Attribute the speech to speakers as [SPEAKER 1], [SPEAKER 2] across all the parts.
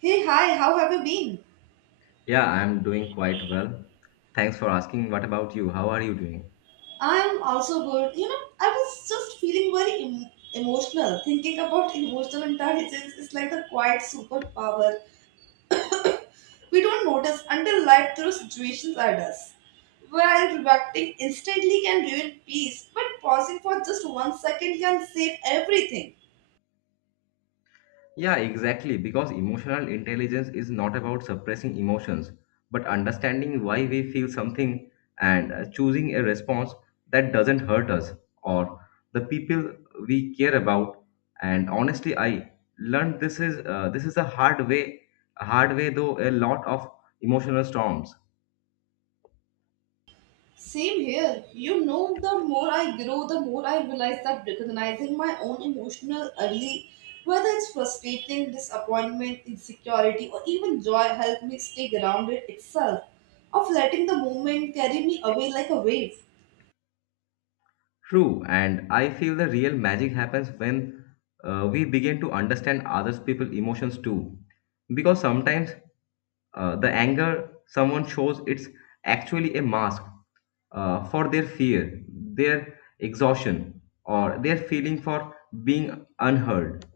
[SPEAKER 1] Hey, hi, how have you been?
[SPEAKER 2] Yeah, I'm doing quite well. Thanks for asking. What about you? How are you doing?
[SPEAKER 1] I'm also good. You know, I was just feeling very emotional. Thinking about emotional intelligence is like a quiet superpower we don't notice until life throws situations at us. While reacting instantly can ruin peace, but pausing for just 1 second can save everything.
[SPEAKER 2] Yeah, exactly. Because emotional intelligence is not about suppressing emotions, but understanding why we feel something and choosing a response that doesn't hurt us or the people we care about. And honestly, I learned this is a hard way though a lot of emotional storms.
[SPEAKER 1] Same here. You know, the more I grow, the more I realize that recognizing my own emotional early, whether it's frustrating, disappointment, insecurity, or even joy, help me stay grounded itself, of letting the moment carry me away like a wave.
[SPEAKER 2] True, and I feel the real magic happens when we begin to understand others people's emotions too. Because sometimes the anger someone shows it's actually a mask for their fear, their exhaustion, or their feeling for being unheard.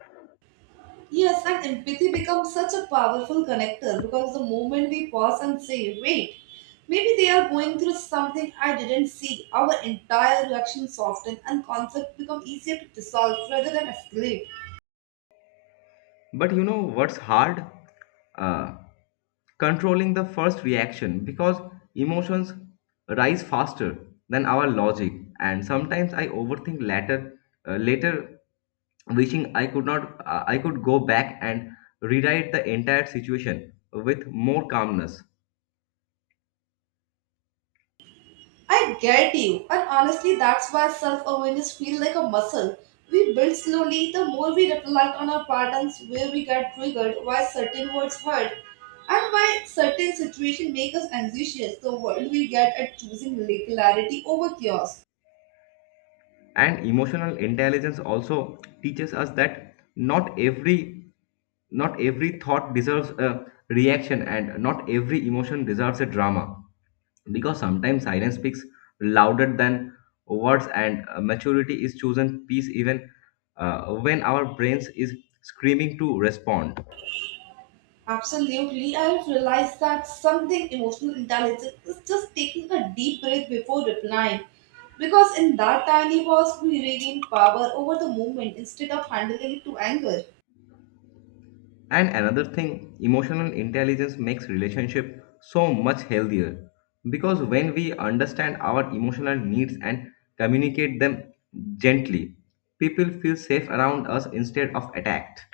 [SPEAKER 1] Yes, and empathy becomes such a powerful connector because the moment we pause and say, wait, maybe they are going through something I didn't see, our entire reaction softens and conflict become easier to dissolve rather than escalate.
[SPEAKER 2] But you know what's hard? Uh, Controlling the first reaction because emotions rise faster than our logic, and sometimes I overthink later. Later, wishing I could not, I could go back and rewrite the entire situation with more calmness.
[SPEAKER 1] I get you, and honestly, that's why self awareness feels like a muscle. We build slowly the more we reflect on our patterns, where we get triggered, why certain words hurt, and why certain situations make us anxious. The world we get at choosing clarity over chaos.
[SPEAKER 2] And emotional intelligence also teaches us that not every thought deserves a reaction and not every emotion deserves a drama, because sometimes silence speaks louder than words, and maturity is chosen peace even when our brains is screaming to respond.
[SPEAKER 1] Absolutely, I have realized that something emotional intelligence is just taking a deep breath before replying. Because in that tiny pause, we regain power over the moment instead of handling it to anger.
[SPEAKER 2] And another thing, emotional intelligence makes relationship so much healthier, because when we understand our emotional needs and communicate them gently, people feel safe around us instead of attacked.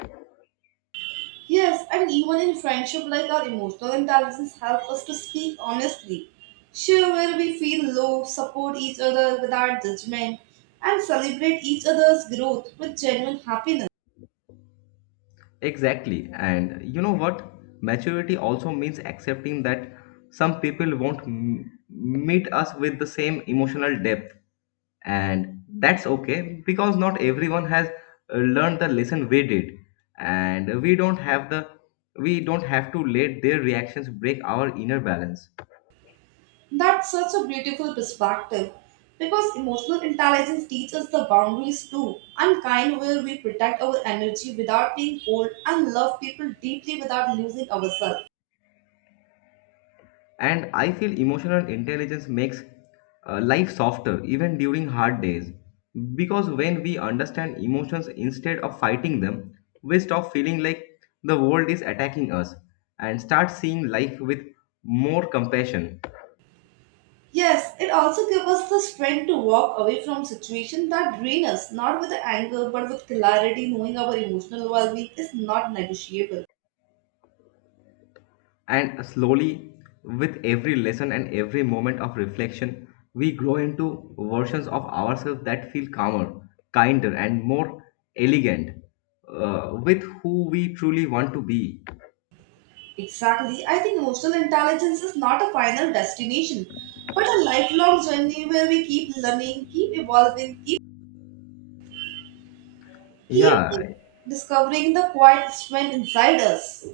[SPEAKER 1] Yes, and even in friendship, like our emotional intelligence help us to speak honestly, share where we feel low, support each other without judgment, and celebrate each other's growth with genuine happiness.
[SPEAKER 2] Exactly. And you know what? Maturity also means accepting that some people won't meet us with the same emotional depth. And that's okay because not everyone has learned the lesson we did. And we don't have to let their reactions break our inner balance.
[SPEAKER 1] That's such a beautiful perspective because emotional intelligence teaches the boundaries too, and kind where we protect our energy without being cold and love people deeply without losing ourselves.
[SPEAKER 2] And I feel emotional intelligence makes life softer even during hard days. Because when we understand emotions instead of fighting them, we stop feeling like the world is attacking us and start seeing life with more compassion.
[SPEAKER 1] Yes, it also gives us the strength to walk away from situations that drain us, not with anger but with clarity, knowing our emotional well being is not negotiable.
[SPEAKER 2] And slowly, with every lesson and every moment of reflection, we grow into versions of ourselves that feel calmer, kinder, and more elegant with who we truly want to be.
[SPEAKER 1] Exactly, I think emotional intelligence is not a final destination but a lifelong journey where we keep learning, keep evolving, keep, keep
[SPEAKER 2] Yeah,
[SPEAKER 1] discovering the quiet strength inside us.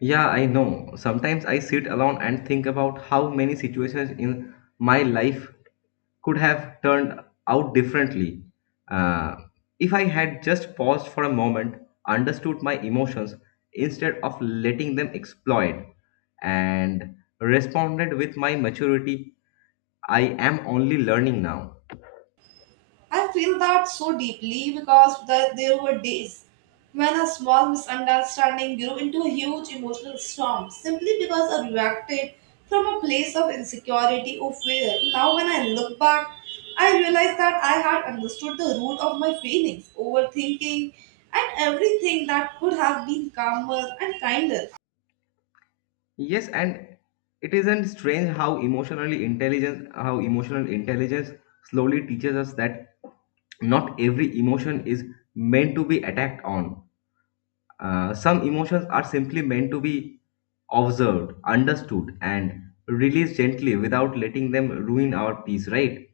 [SPEAKER 2] yeah, I know. Sometimes I sit alone and think about how many situations in my life could have turned out differently. Uh, if I had just paused for a moment, understood my emotions instead of letting them explode, and responded with my maturity, I am only learning now.
[SPEAKER 1] I feel that so deeply because that there were days when a small misunderstanding grew into a huge emotional storm simply because I reacted from a place of insecurity or fear. Now, when I look back, I realize that I had understood the root of my feelings, overthinking, and everything that could have been calmer and kinder.
[SPEAKER 2] Yes, and it isn't strange how emotional intelligence slowly teaches us that not every emotion is meant to be attacked on. Some emotions are simply meant to be observed, understood, and released gently without letting them ruin our peace, right?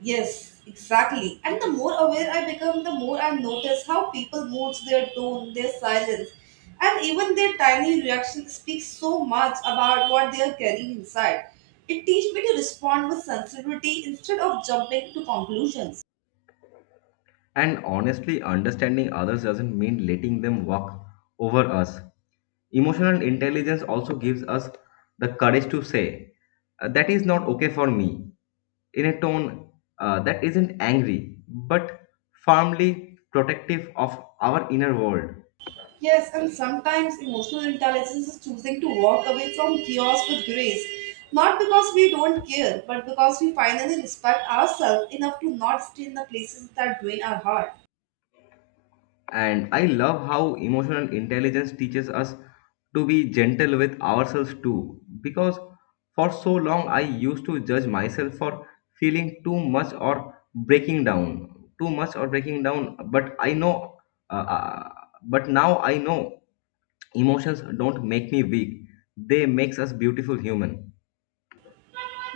[SPEAKER 1] Yes, exactly. And the more aware I become, the more I notice how people moves their tone, their silence, and even their tiny reaction speaks so much about what they are carrying inside. It teaches me to respond with sensitivity instead of jumping to conclusions.
[SPEAKER 2] And honestly, understanding others doesn't mean letting them walk over us. Emotional intelligence also gives us the courage to say, That is not okay for me," in a tone that isn't angry, but firmly protective of our inner world.
[SPEAKER 1] Yes, and sometimes emotional intelligence is choosing to walk away from chaos with grace. Not because we don't care, but because we finally respect ourselves enough to not stay in the places that drain our heart.
[SPEAKER 2] And I love how emotional intelligence teaches us to be gentle with ourselves too. Because for so long, I used to judge myself for feeling too much or breaking down, too much or breaking down. Uh, uh, but now I know emotions don't make me weak, they makes us beautiful human.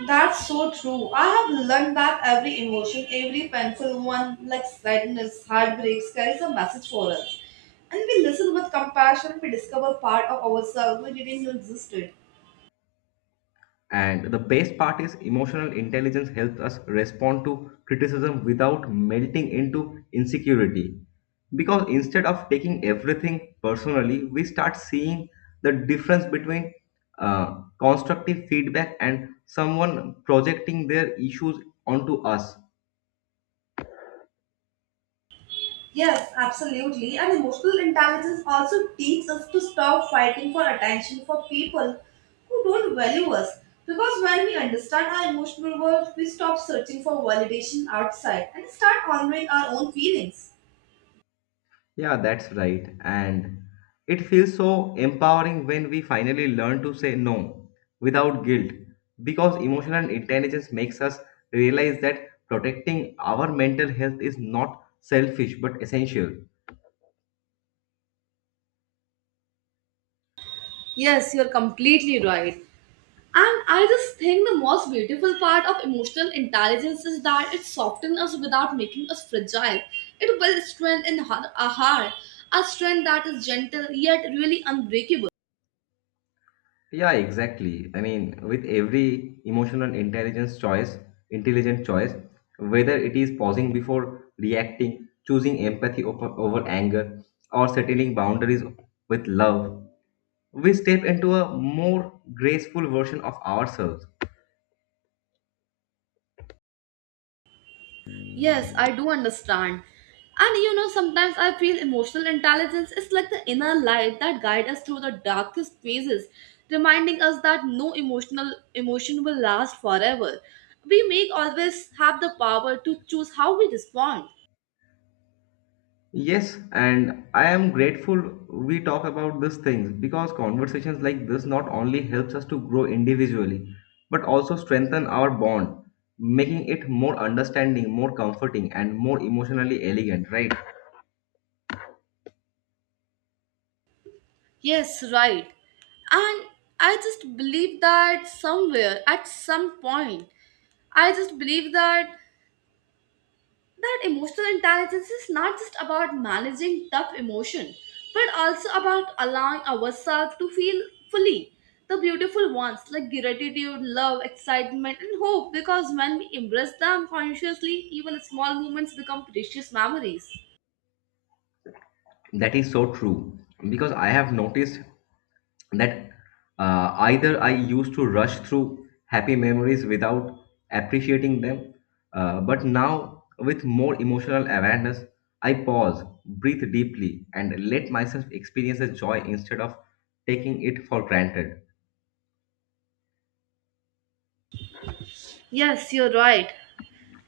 [SPEAKER 1] That's so true. I have learned that every emotion, every painful one, like sadness, heartbreaks, carries a message for us. And we listen with compassion, we discover part of ourselves we didn't know existed.
[SPEAKER 2] And the best part is emotional intelligence helps us respond to criticism without melting into insecurity. Because instead of taking everything personally, we start seeing the difference between constructive feedback and someone projecting their issues onto us.
[SPEAKER 1] Yes, absolutely. And emotional intelligence also teaches us to stop fighting for attention for people who don't value us. Because when we understand our emotional world, we stop searching for validation outside and start honoring our own feelings.
[SPEAKER 2] Yeah, that's right. And it feels so empowering when we finally learn to say no without guilt, because emotional intelligence makes us realize that protecting our mental health is not selfish but essential.
[SPEAKER 1] Yes, you're completely right. And I just think the most beautiful part of emotional intelligence is that it softens us without making us fragile. It builds strength in our heart, a strength that is gentle yet really unbreakable.
[SPEAKER 2] Yeah, exactly. I mean, with every intelligent choice, whether it is pausing before reacting, choosing empathy over anger, or settling boundaries with love, we step into a more graceful version of ourselves.
[SPEAKER 1] Yes, I do understand. And you know, sometimes I feel emotional intelligence is like the inner light that guides us through the darkest phases, reminding us that no emotional emotion will last forever. We may always have the power to choose how we respond.
[SPEAKER 2] Yes, and I am grateful we talk about these things because conversations like this not only helps us to grow individually but also strengthen our bond, making it more understanding, more comforting and more emotionally elegant, right?
[SPEAKER 1] Yes, right. And I just believe that somewhere, at some point, I just believe that emotional intelligence is not just about managing tough emotion, but also about allowing ourselves to feel fully the beautiful ones like gratitude, love, excitement, and hope. Because when we embrace them consciously, even small moments become precious memories.
[SPEAKER 2] That is so true because I have noticed that either I used to rush through happy memories without appreciating them, but now with more emotional awareness, I pause, breathe deeply, and let myself experience the joy instead of taking it for granted.
[SPEAKER 1] Yes, you're right.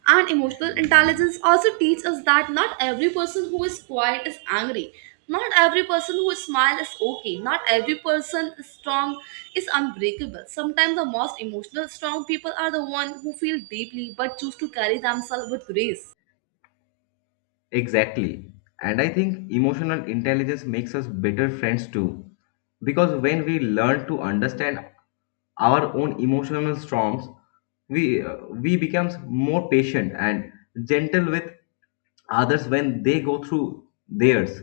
[SPEAKER 1] And emotional intelligence also teaches us that not every person who is quiet is angry. Not every person who smiles is okay. Not every person is strong is unbreakable. Sometimes the most emotional strong people are the one who feel deeply but choose to carry themselves with grace.
[SPEAKER 2] Exactly. And I think emotional intelligence makes us better friends too. Because when we learn to understand our own emotional storms, we becomes more patient and gentle with others when they go through theirs.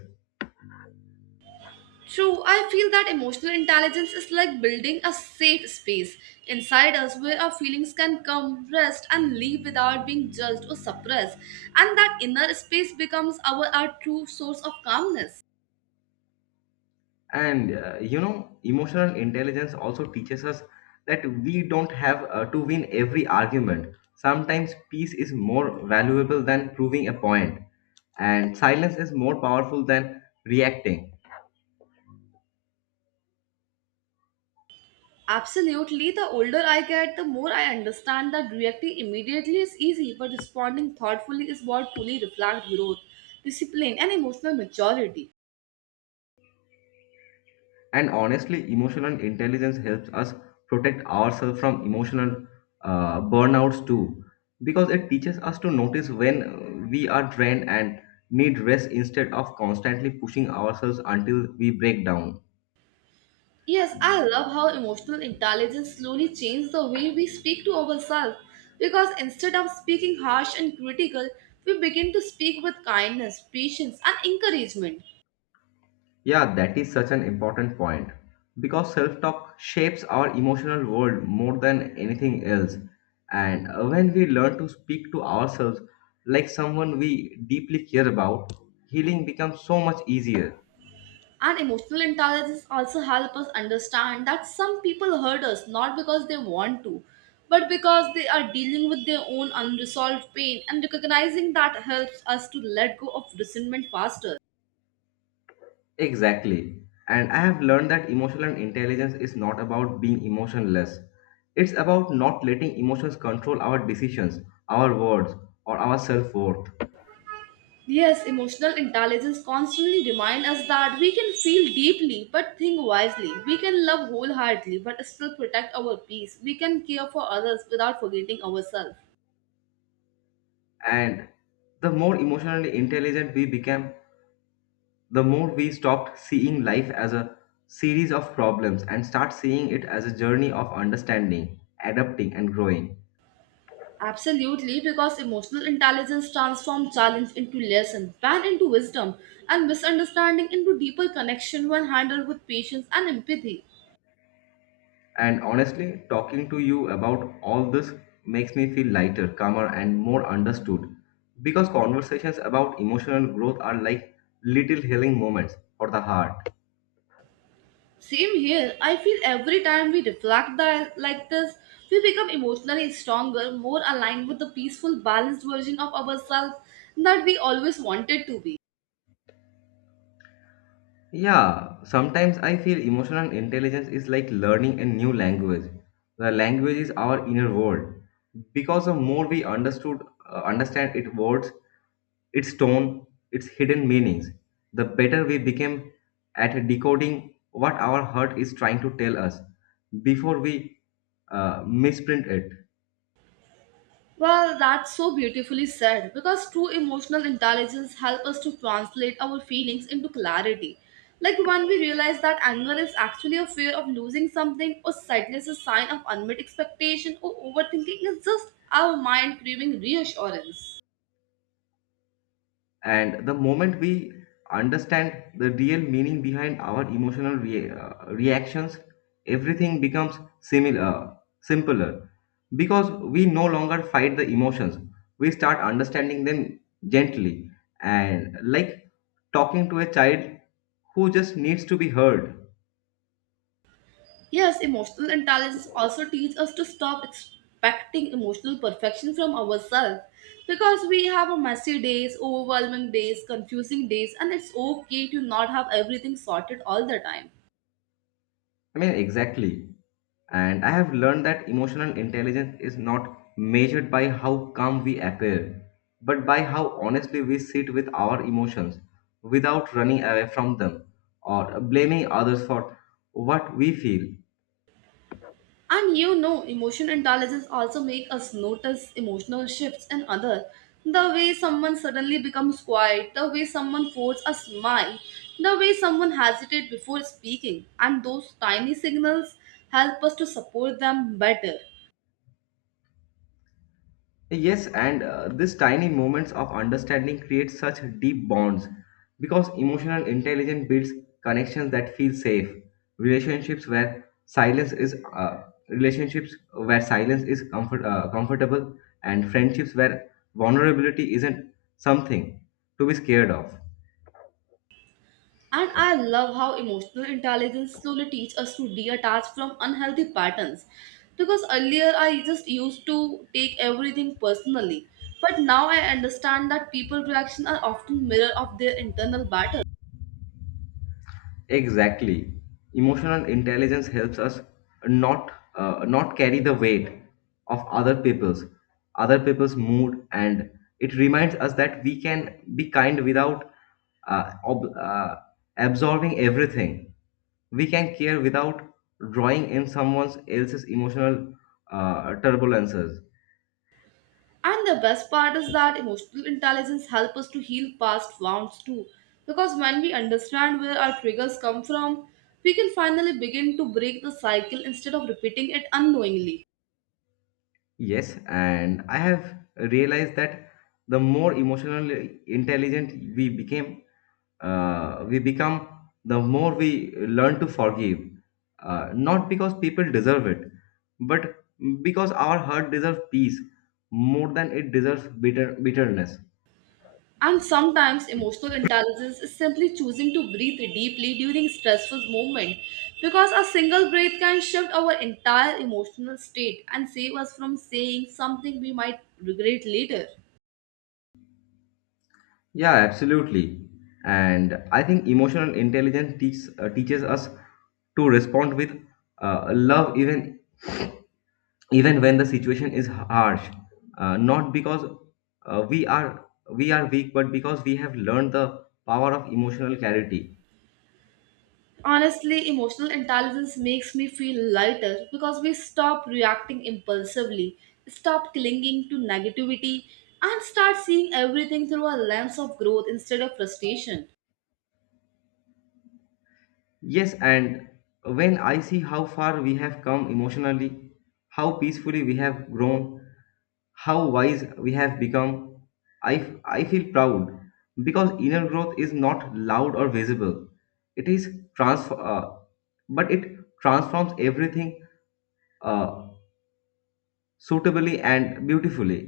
[SPEAKER 1] True, I feel that emotional intelligence is like building a safe space inside us where our feelings can come, rest, and leave without being judged or suppressed. And that inner space becomes our true source of calmness.
[SPEAKER 2] And you know, emotional intelligence also teaches us that we don't have to win every argument. Sometimes peace is more valuable than proving a point, and silence is more powerful than reacting.
[SPEAKER 1] Absolutely, the older I get, the more I understand that reacting immediately is easy, but responding thoughtfully is what truly reflects growth, discipline, and emotional maturity.
[SPEAKER 2] And honestly, emotional intelligence helps us protect ourselves from emotional burnouts too, because it teaches us to notice when we are drained and need rest instead of constantly pushing ourselves until we break down.
[SPEAKER 1] Yes, I love how emotional intelligence slowly changes the way we speak to ourselves because instead of speaking harsh and critical, we begin to speak with kindness, patience, and encouragement.
[SPEAKER 2] Yeah, that is such an important point because self talk shapes our emotional world more than anything else. And when we learn to speak to ourselves like someone we deeply care about, healing becomes so much easier.
[SPEAKER 1] And emotional intelligence also help us understand that some people hurt us not because they want to, but because they are dealing with their own unresolved pain, and recognizing that helps us to let go of resentment faster.
[SPEAKER 2] Exactly. And I have learned that emotional intelligence is not about being emotionless, it's about not letting emotions control our decisions, our words, or our self worth.
[SPEAKER 1] Yes, emotional intelligence constantly reminds us that we can feel deeply but think wisely. We can love wholeheartedly but still protect our peace. We can care for others without forgetting ourselves.
[SPEAKER 2] And the more emotionally intelligent we become, the more we stopped seeing life as a series of problems and start seeing it as a journey of understanding, adapting, and growing.
[SPEAKER 1] Absolutely, because emotional intelligence transforms challenge into lesson, pain into wisdom, and misunderstanding into deeper connection when handled with patience and empathy.
[SPEAKER 2] And honestly, talking to you about all this makes me feel lighter, calmer, and more understood, because conversations about emotional growth are like little healing moments for the heart.
[SPEAKER 1] Same here, I feel every time we reflect that, like this, we become emotionally stronger, more aligned with the peaceful, balanced version of ourselves that we always wanted to be.
[SPEAKER 2] Yeah, sometimes I feel emotional intelligence is like learning a new language. The language is our inner world. Because the more understand its words, its tone, its hidden meanings, the better we become at decoding what our heart is trying to tell us before we misprint it.
[SPEAKER 1] Well, that's so beautifully said because true emotional intelligence helps us to translate our feelings into clarity. Like when we realize that anger is actually a fear of losing something, or sadness is a sign of unmet expectation, or overthinking is just our mind craving reassurance.
[SPEAKER 2] And the moment we understand the real meaning behind our emotional reactions, everything becomes similar, simpler. Because we no longer fight the emotions, we start understanding them gently, and like talking to a child who just needs to be heard.
[SPEAKER 1] Yes, emotional intelligence also teaches us to stop expecting emotional perfection from ourselves because we have a messy days, overwhelming days, confusing days, and it's okay to not have everything sorted all the time.
[SPEAKER 2] I mean, exactly. And I have learned that emotional intelligence is not measured by how calm we appear, but by how honestly we sit with our emotions without running away from them or blaming others for what we feel.
[SPEAKER 1] And you know, emotion intelligence also make us notice emotional shifts in other. The way someone suddenly becomes quiet, the way someone forces a smile, the way someone hesitates before speaking, and those tiny signals help us to support them better.
[SPEAKER 2] Yes, and these tiny moments of understanding create such deep bonds, because emotional intelligence builds connections that feel safe, relationships where silence is uh, relationships where silence is comfortable, and friendships where vulnerability isn't something to be scared of.
[SPEAKER 1] And I love how emotional intelligence slowly teaches us to detach from unhealthy patterns. Because earlier I just used to take everything personally, but now I understand that people reactions are often mirror of their internal battle.
[SPEAKER 2] Exactly. Emotional intelligence helps us not not carry the weight of other people's mood, and it reminds us that we can be kind without uh, ob- uh, absorbing everything. We can care without drawing in someone else's emotional turbulences.
[SPEAKER 1] And the best part is that emotional intelligence helps us to heal past wounds too. Because when we understand where our triggers come from, we can finally begin to break the cycle instead of repeating it unknowingly.
[SPEAKER 2] Yes, and I have realized that the more emotionally intelligent we became, we become, the more we learn to forgive. Not because people deserve it, but because our heart deserves peace more than it deserves bitterness.
[SPEAKER 1] And sometimes emotional intelligence is simply choosing to breathe deeply during stressful moments because a single breath can shift our entire emotional state and save us from saying something we might regret later.
[SPEAKER 2] Yeah, absolutely. And I think emotional intelligence teaches us to respond with love even when the situation is harsh, not because uh, we are we are weak, but because we have learned the power of emotional clarity.
[SPEAKER 1] Honestly, emotional intelligence makes me feel lighter because we stop reacting impulsively, stop clinging to negativity, and start seeing everything through a lens of growth instead of frustration.
[SPEAKER 2] Yes, and when I see how far we have come emotionally, how peacefully we have grown, how wise we have become, I feel proud, because inner growth is not loud or visible. It is trans But it transforms everything uh, suitably and beautifully.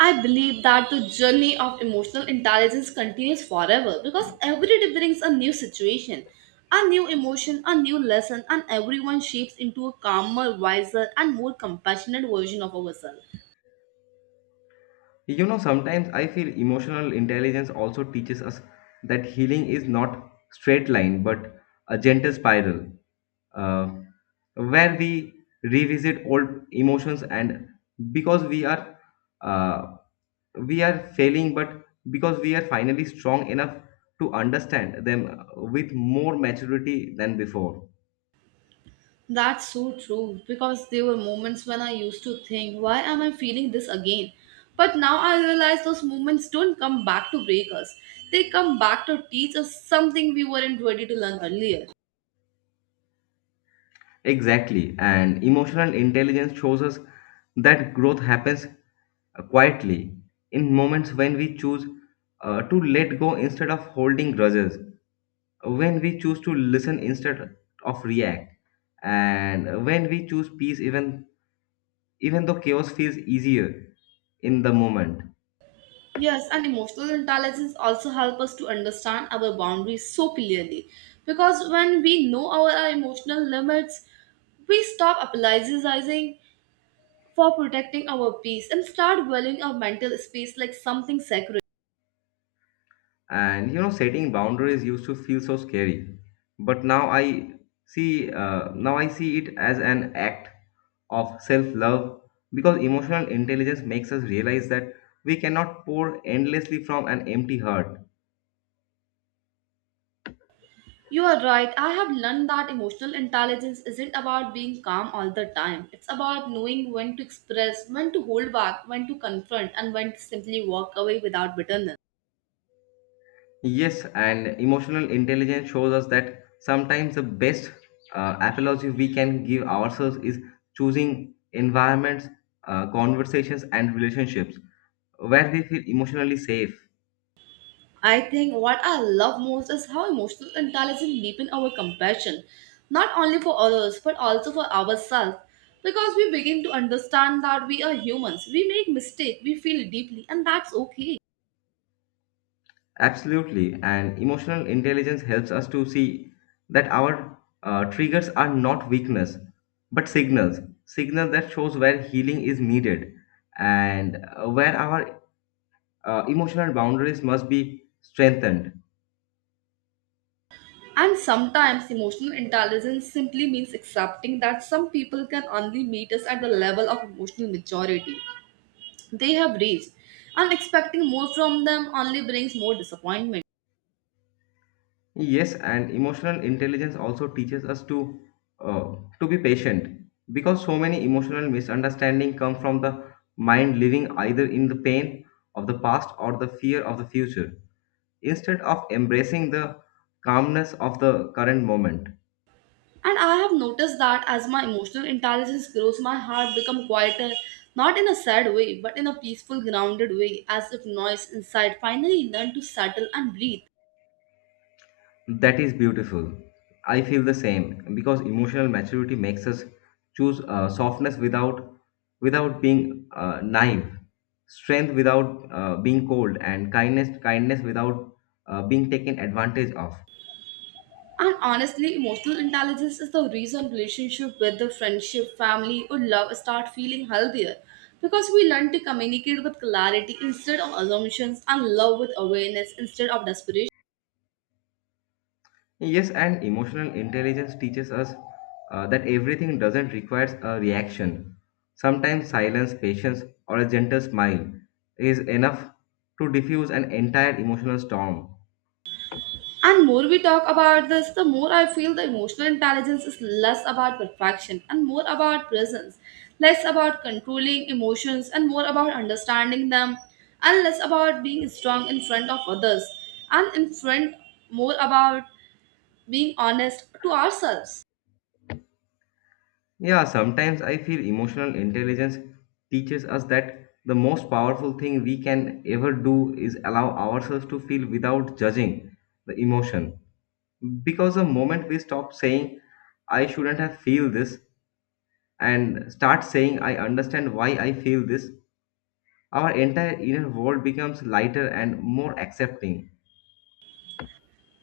[SPEAKER 1] I believe that the journey of emotional intelligence continues forever because every day brings a new situation, a new emotion, a new lesson, and everyone shapes into a calmer, wiser, and more compassionate version of ourselves.
[SPEAKER 2] You know, sometimes I feel emotional intelligence also teaches us that healing is not straight line but a gentle spiral, uh, where we revisit old emotions and, because uh, we are failing, but because we are finally strong enough to understand them with more maturity than before.
[SPEAKER 1] That's so true because there were moments when I used to think, why am I feeling this again? But now I realize those moments don't come back to break us, they come back to teach us something we weren't ready to learn earlier.
[SPEAKER 2] Exactly, and emotional intelligence shows us that growth happens quietly, in moments when we choose to let go instead of holding grudges, when we choose to listen instead of react, and when we choose peace even though chaos feels easier in the moment.
[SPEAKER 1] Yes, and emotional intelligence also help us to understand our boundaries so clearly. Because when we know our emotional limits, we stop apologizing for protecting our peace and start valuing our mental space like something sacred.
[SPEAKER 2] And you know, setting boundaries used to feel so scary, but now I see it as an act of self-love, because emotional intelligence makes us realize that we cannot pour endlessly from an empty heart.
[SPEAKER 1] You are right, I have learned that emotional intelligence isn't about being calm all the time. It's about knowing when to express, when to hold back, when to confront, and when to simply walk away without bitterness.
[SPEAKER 2] Yes, and emotional intelligence shows us that sometimes the best apology we can give ourselves is choosing environments, conversations, and relationships where we feel emotionally safe.
[SPEAKER 1] I think what I love most is how emotional intelligence deepens our compassion, not only for others but also for ourselves. Because we begin to understand that we are humans, we make mistakes, we feel deeply, and that's okay.
[SPEAKER 2] Absolutely, and emotional intelligence helps us to see that our triggers are not weakness but signals, signals that shows where healing is needed, and where our emotional boundaries must be strengthened.
[SPEAKER 1] And sometimes emotional intelligence simply means accepting that some people can only meet us at the level of emotional maturity they have reached, and expecting more from them only brings more disappointment.
[SPEAKER 2] Yes, and emotional intelligence also teaches us to be patient because so many emotional misunderstanding come from the mind living either in the pain of the past or the fear of the future instead of embracing the calmness of the current moment.
[SPEAKER 1] And I have noticed that as my emotional intelligence grows, my heart becomes quieter, not in a sad way, but in a peaceful, grounded way, as if noise inside finally learned to settle and breathe.
[SPEAKER 2] That is beautiful. I feel the same because emotional maturity makes us choose softness without being naive, strength without being cold, and kindness without being taken advantage of.
[SPEAKER 1] And honestly, emotional intelligence is the reason relationship, whether friendship, family, or love, start feeling healthier. Because we learn to communicate with clarity instead of assumptions and love with awareness instead of desperation.
[SPEAKER 2] Yes, and emotional intelligence teaches us that everything doesn't requires a reaction. Sometimes silence, patience, or a gentle smile is enough to diffuse an entire emotional storm.
[SPEAKER 1] And more we talk about this, the more I feel the emotional intelligence is less about perfection and more about presence, less about controlling emotions and more about understanding them, and less about being strong in front of others and in front more about being honest to ourselves.
[SPEAKER 2] Yeah, sometimes I feel emotional intelligence teaches us that the most powerful thing we can ever do is allow ourselves to feel without judging the emotion. Because the moment we stop saying, I shouldn't have feel this, and start saying, I understand why I feel this, our entire inner world becomes lighter and more accepting.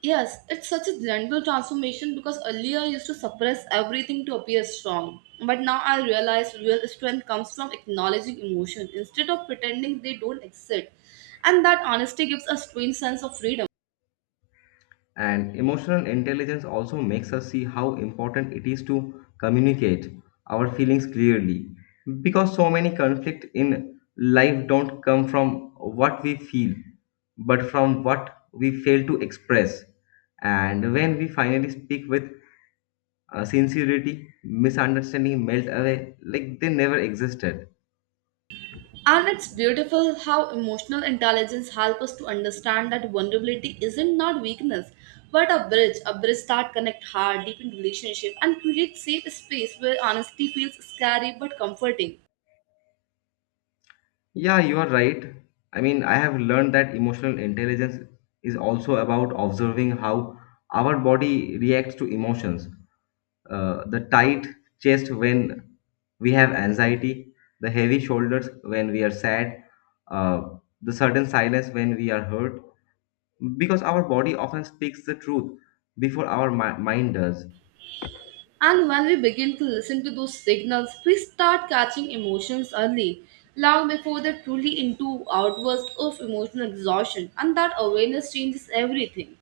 [SPEAKER 1] Yes, it's such a gentle transformation because earlier I used to suppress everything to appear strong. But now I realize real strength comes from acknowledging emotion instead of pretending they don't exist. And that honesty gives a strange sense of freedom.
[SPEAKER 2] And emotional intelligence also makes us see how important it is to communicate our feelings clearly because so many conflict in life don't come from what we feel but from what we fail to express, and when we finally speak with sincerity, misunderstanding melt away like they never existed.
[SPEAKER 1] And it's beautiful how emotional intelligence helps us to understand that vulnerability isn't not weakness, but a bridge that connects heart, deepen relationship, and creates safe space where honesty feels scary but comforting.
[SPEAKER 2] Yeah, you are right. I mean, I have learned that emotional intelligence is also about observing how our body reacts to emotions. The tight chest when we have anxiety, the heavy shoulders when we are sad, uh, the sudden silence when we are hurt. Because our body often speaks the truth before our mind does.
[SPEAKER 1] And when we begin to listen to those signals, we start catching emotions early, long before they're truly into outbursts of emotional exhaustion, and that awareness changes everything.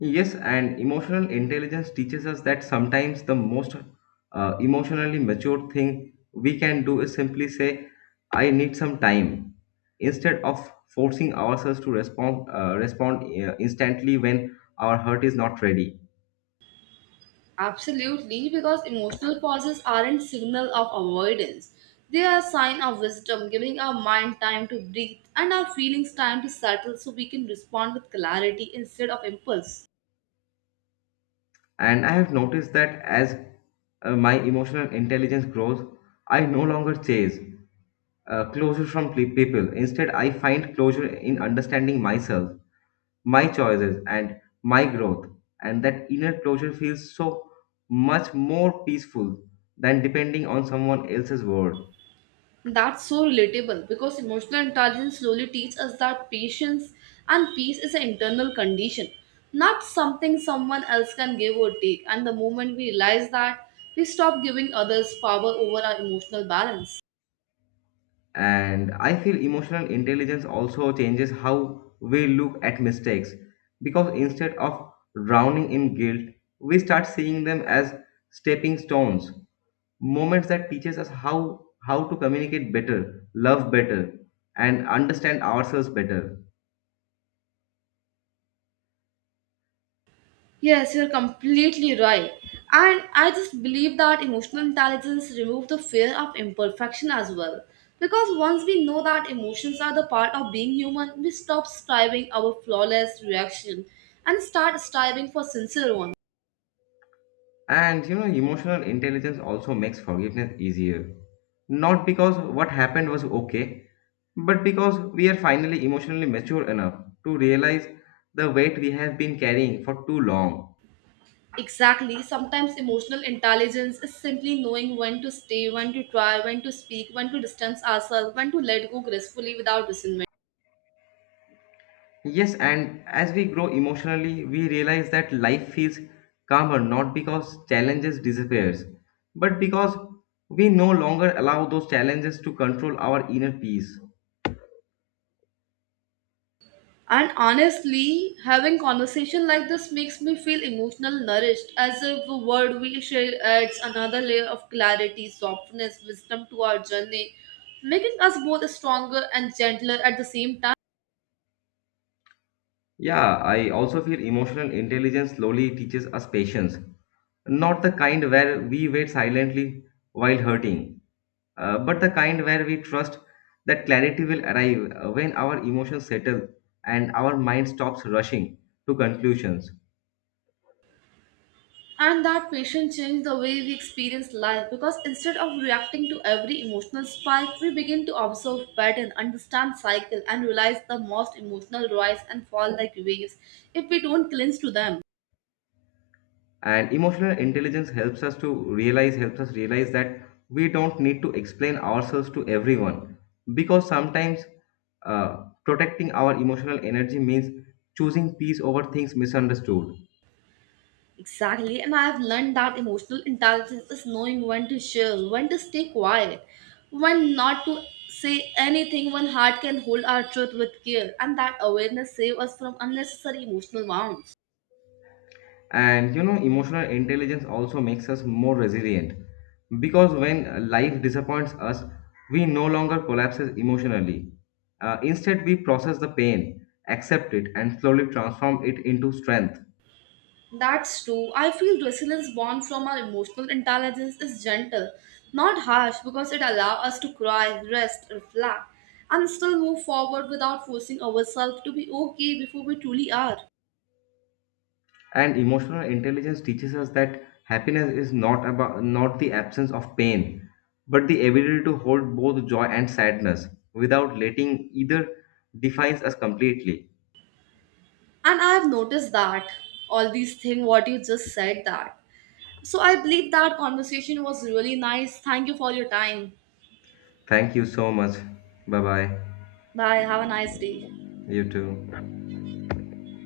[SPEAKER 2] Yes, and emotional intelligence teaches us that sometimes the most emotionally mature thing we can do is simply say, I need some time, instead of forcing ourselves to respond, instantly when our heart is not ready.
[SPEAKER 1] Absolutely, because emotional pauses aren't signal of avoidance. They are a sign of wisdom, giving our mind time to breathe and our feelings time to settle so we can respond with clarity instead of impulse.
[SPEAKER 2] And I have noticed that as my emotional intelligence grows, I no longer chase closure from people. Instead, I find closure in understanding myself, my choices, and my growth. And that inner closure feels so much more peaceful than depending on someone else's word.
[SPEAKER 1] That's so relatable because emotional intelligence slowly teaches us that patience and peace is an internal condition, not something someone else can give or take. And the moment we realize that, we stop giving others power over our emotional balance.
[SPEAKER 2] And I feel emotional intelligence also changes how we look at mistakes because instead of drowning in guilt we start seeing them as stepping stones, moments that teaches us how to communicate better, love better, and understand ourselves better.
[SPEAKER 1] Yes, you're completely right. And I just believe that emotional intelligence removes the fear of imperfection as well. Because once we know that emotions are the part of being human, we stop striving our flawless reaction and start striving for sincere one.
[SPEAKER 2] And you know emotional intelligence also makes forgiveness easier, not because what happened was okay, but because we are finally emotionally mature enough to realize the weight we have been carrying for too long.
[SPEAKER 1] Exactly, sometimes emotional intelligence is simply knowing when to stay, when to try, when to speak, when to distance ourselves, when to let go gracefully without resentment.
[SPEAKER 2] Yes, and as we grow emotionally, we realize that life feels calmer not because challenges disappears, but because we no longer allow those challenges to control our inner peace.
[SPEAKER 1] And honestly, having conversation like this makes me feel emotional nourished, as if the word we share adds another layer of clarity, softness, wisdom to our journey, making us both stronger and gentler at the same time.
[SPEAKER 2] Yeah, I also feel emotional intelligence slowly teaches us patience, not the kind where we wait silently while hurting, but the kind where we trust that clarity will arrive when our emotions settle and our mind stops rushing to conclusions.
[SPEAKER 1] And that patience changed the way we experience life because instead of reacting to every emotional spike, we begin to observe pattern, understand cycle, and realize the most emotional rise and fall like waves if we don't cling to them.
[SPEAKER 2] And emotional intelligence helps us realize that we don't need to explain ourselves to everyone because sometimes uh, protecting our emotional energy means choosing peace over things misunderstood.
[SPEAKER 1] Exactly, and I've learned that emotional intelligence is knowing when to chill, when to stay quiet, when not to say anything, when heart can hold our truth with care, and that awareness saves us from unnecessary emotional wounds.
[SPEAKER 2] And you know emotional intelligence also makes us more resilient because when life disappoints us we no longer collapses emotionally. Instead we process the pain, accept it, and slowly transform it into strength.
[SPEAKER 1] That's true. I feel resilience born from our emotional intelligence is gentle, not harsh, because it allows us to cry, rest, reflect, and still move forward without forcing ourselves to be okay before we truly are.
[SPEAKER 2] And emotional intelligence teaches us that happiness is not about not the absence of pain, but the ability to hold both joy and sadness without letting either defines us completely.
[SPEAKER 1] And I have noticed that all these things what you just said, that, so I believe that conversation was really nice. Thank you for your time.
[SPEAKER 2] Thank you so much. Bye bye.
[SPEAKER 1] Bye, have a nice day.
[SPEAKER 2] You too.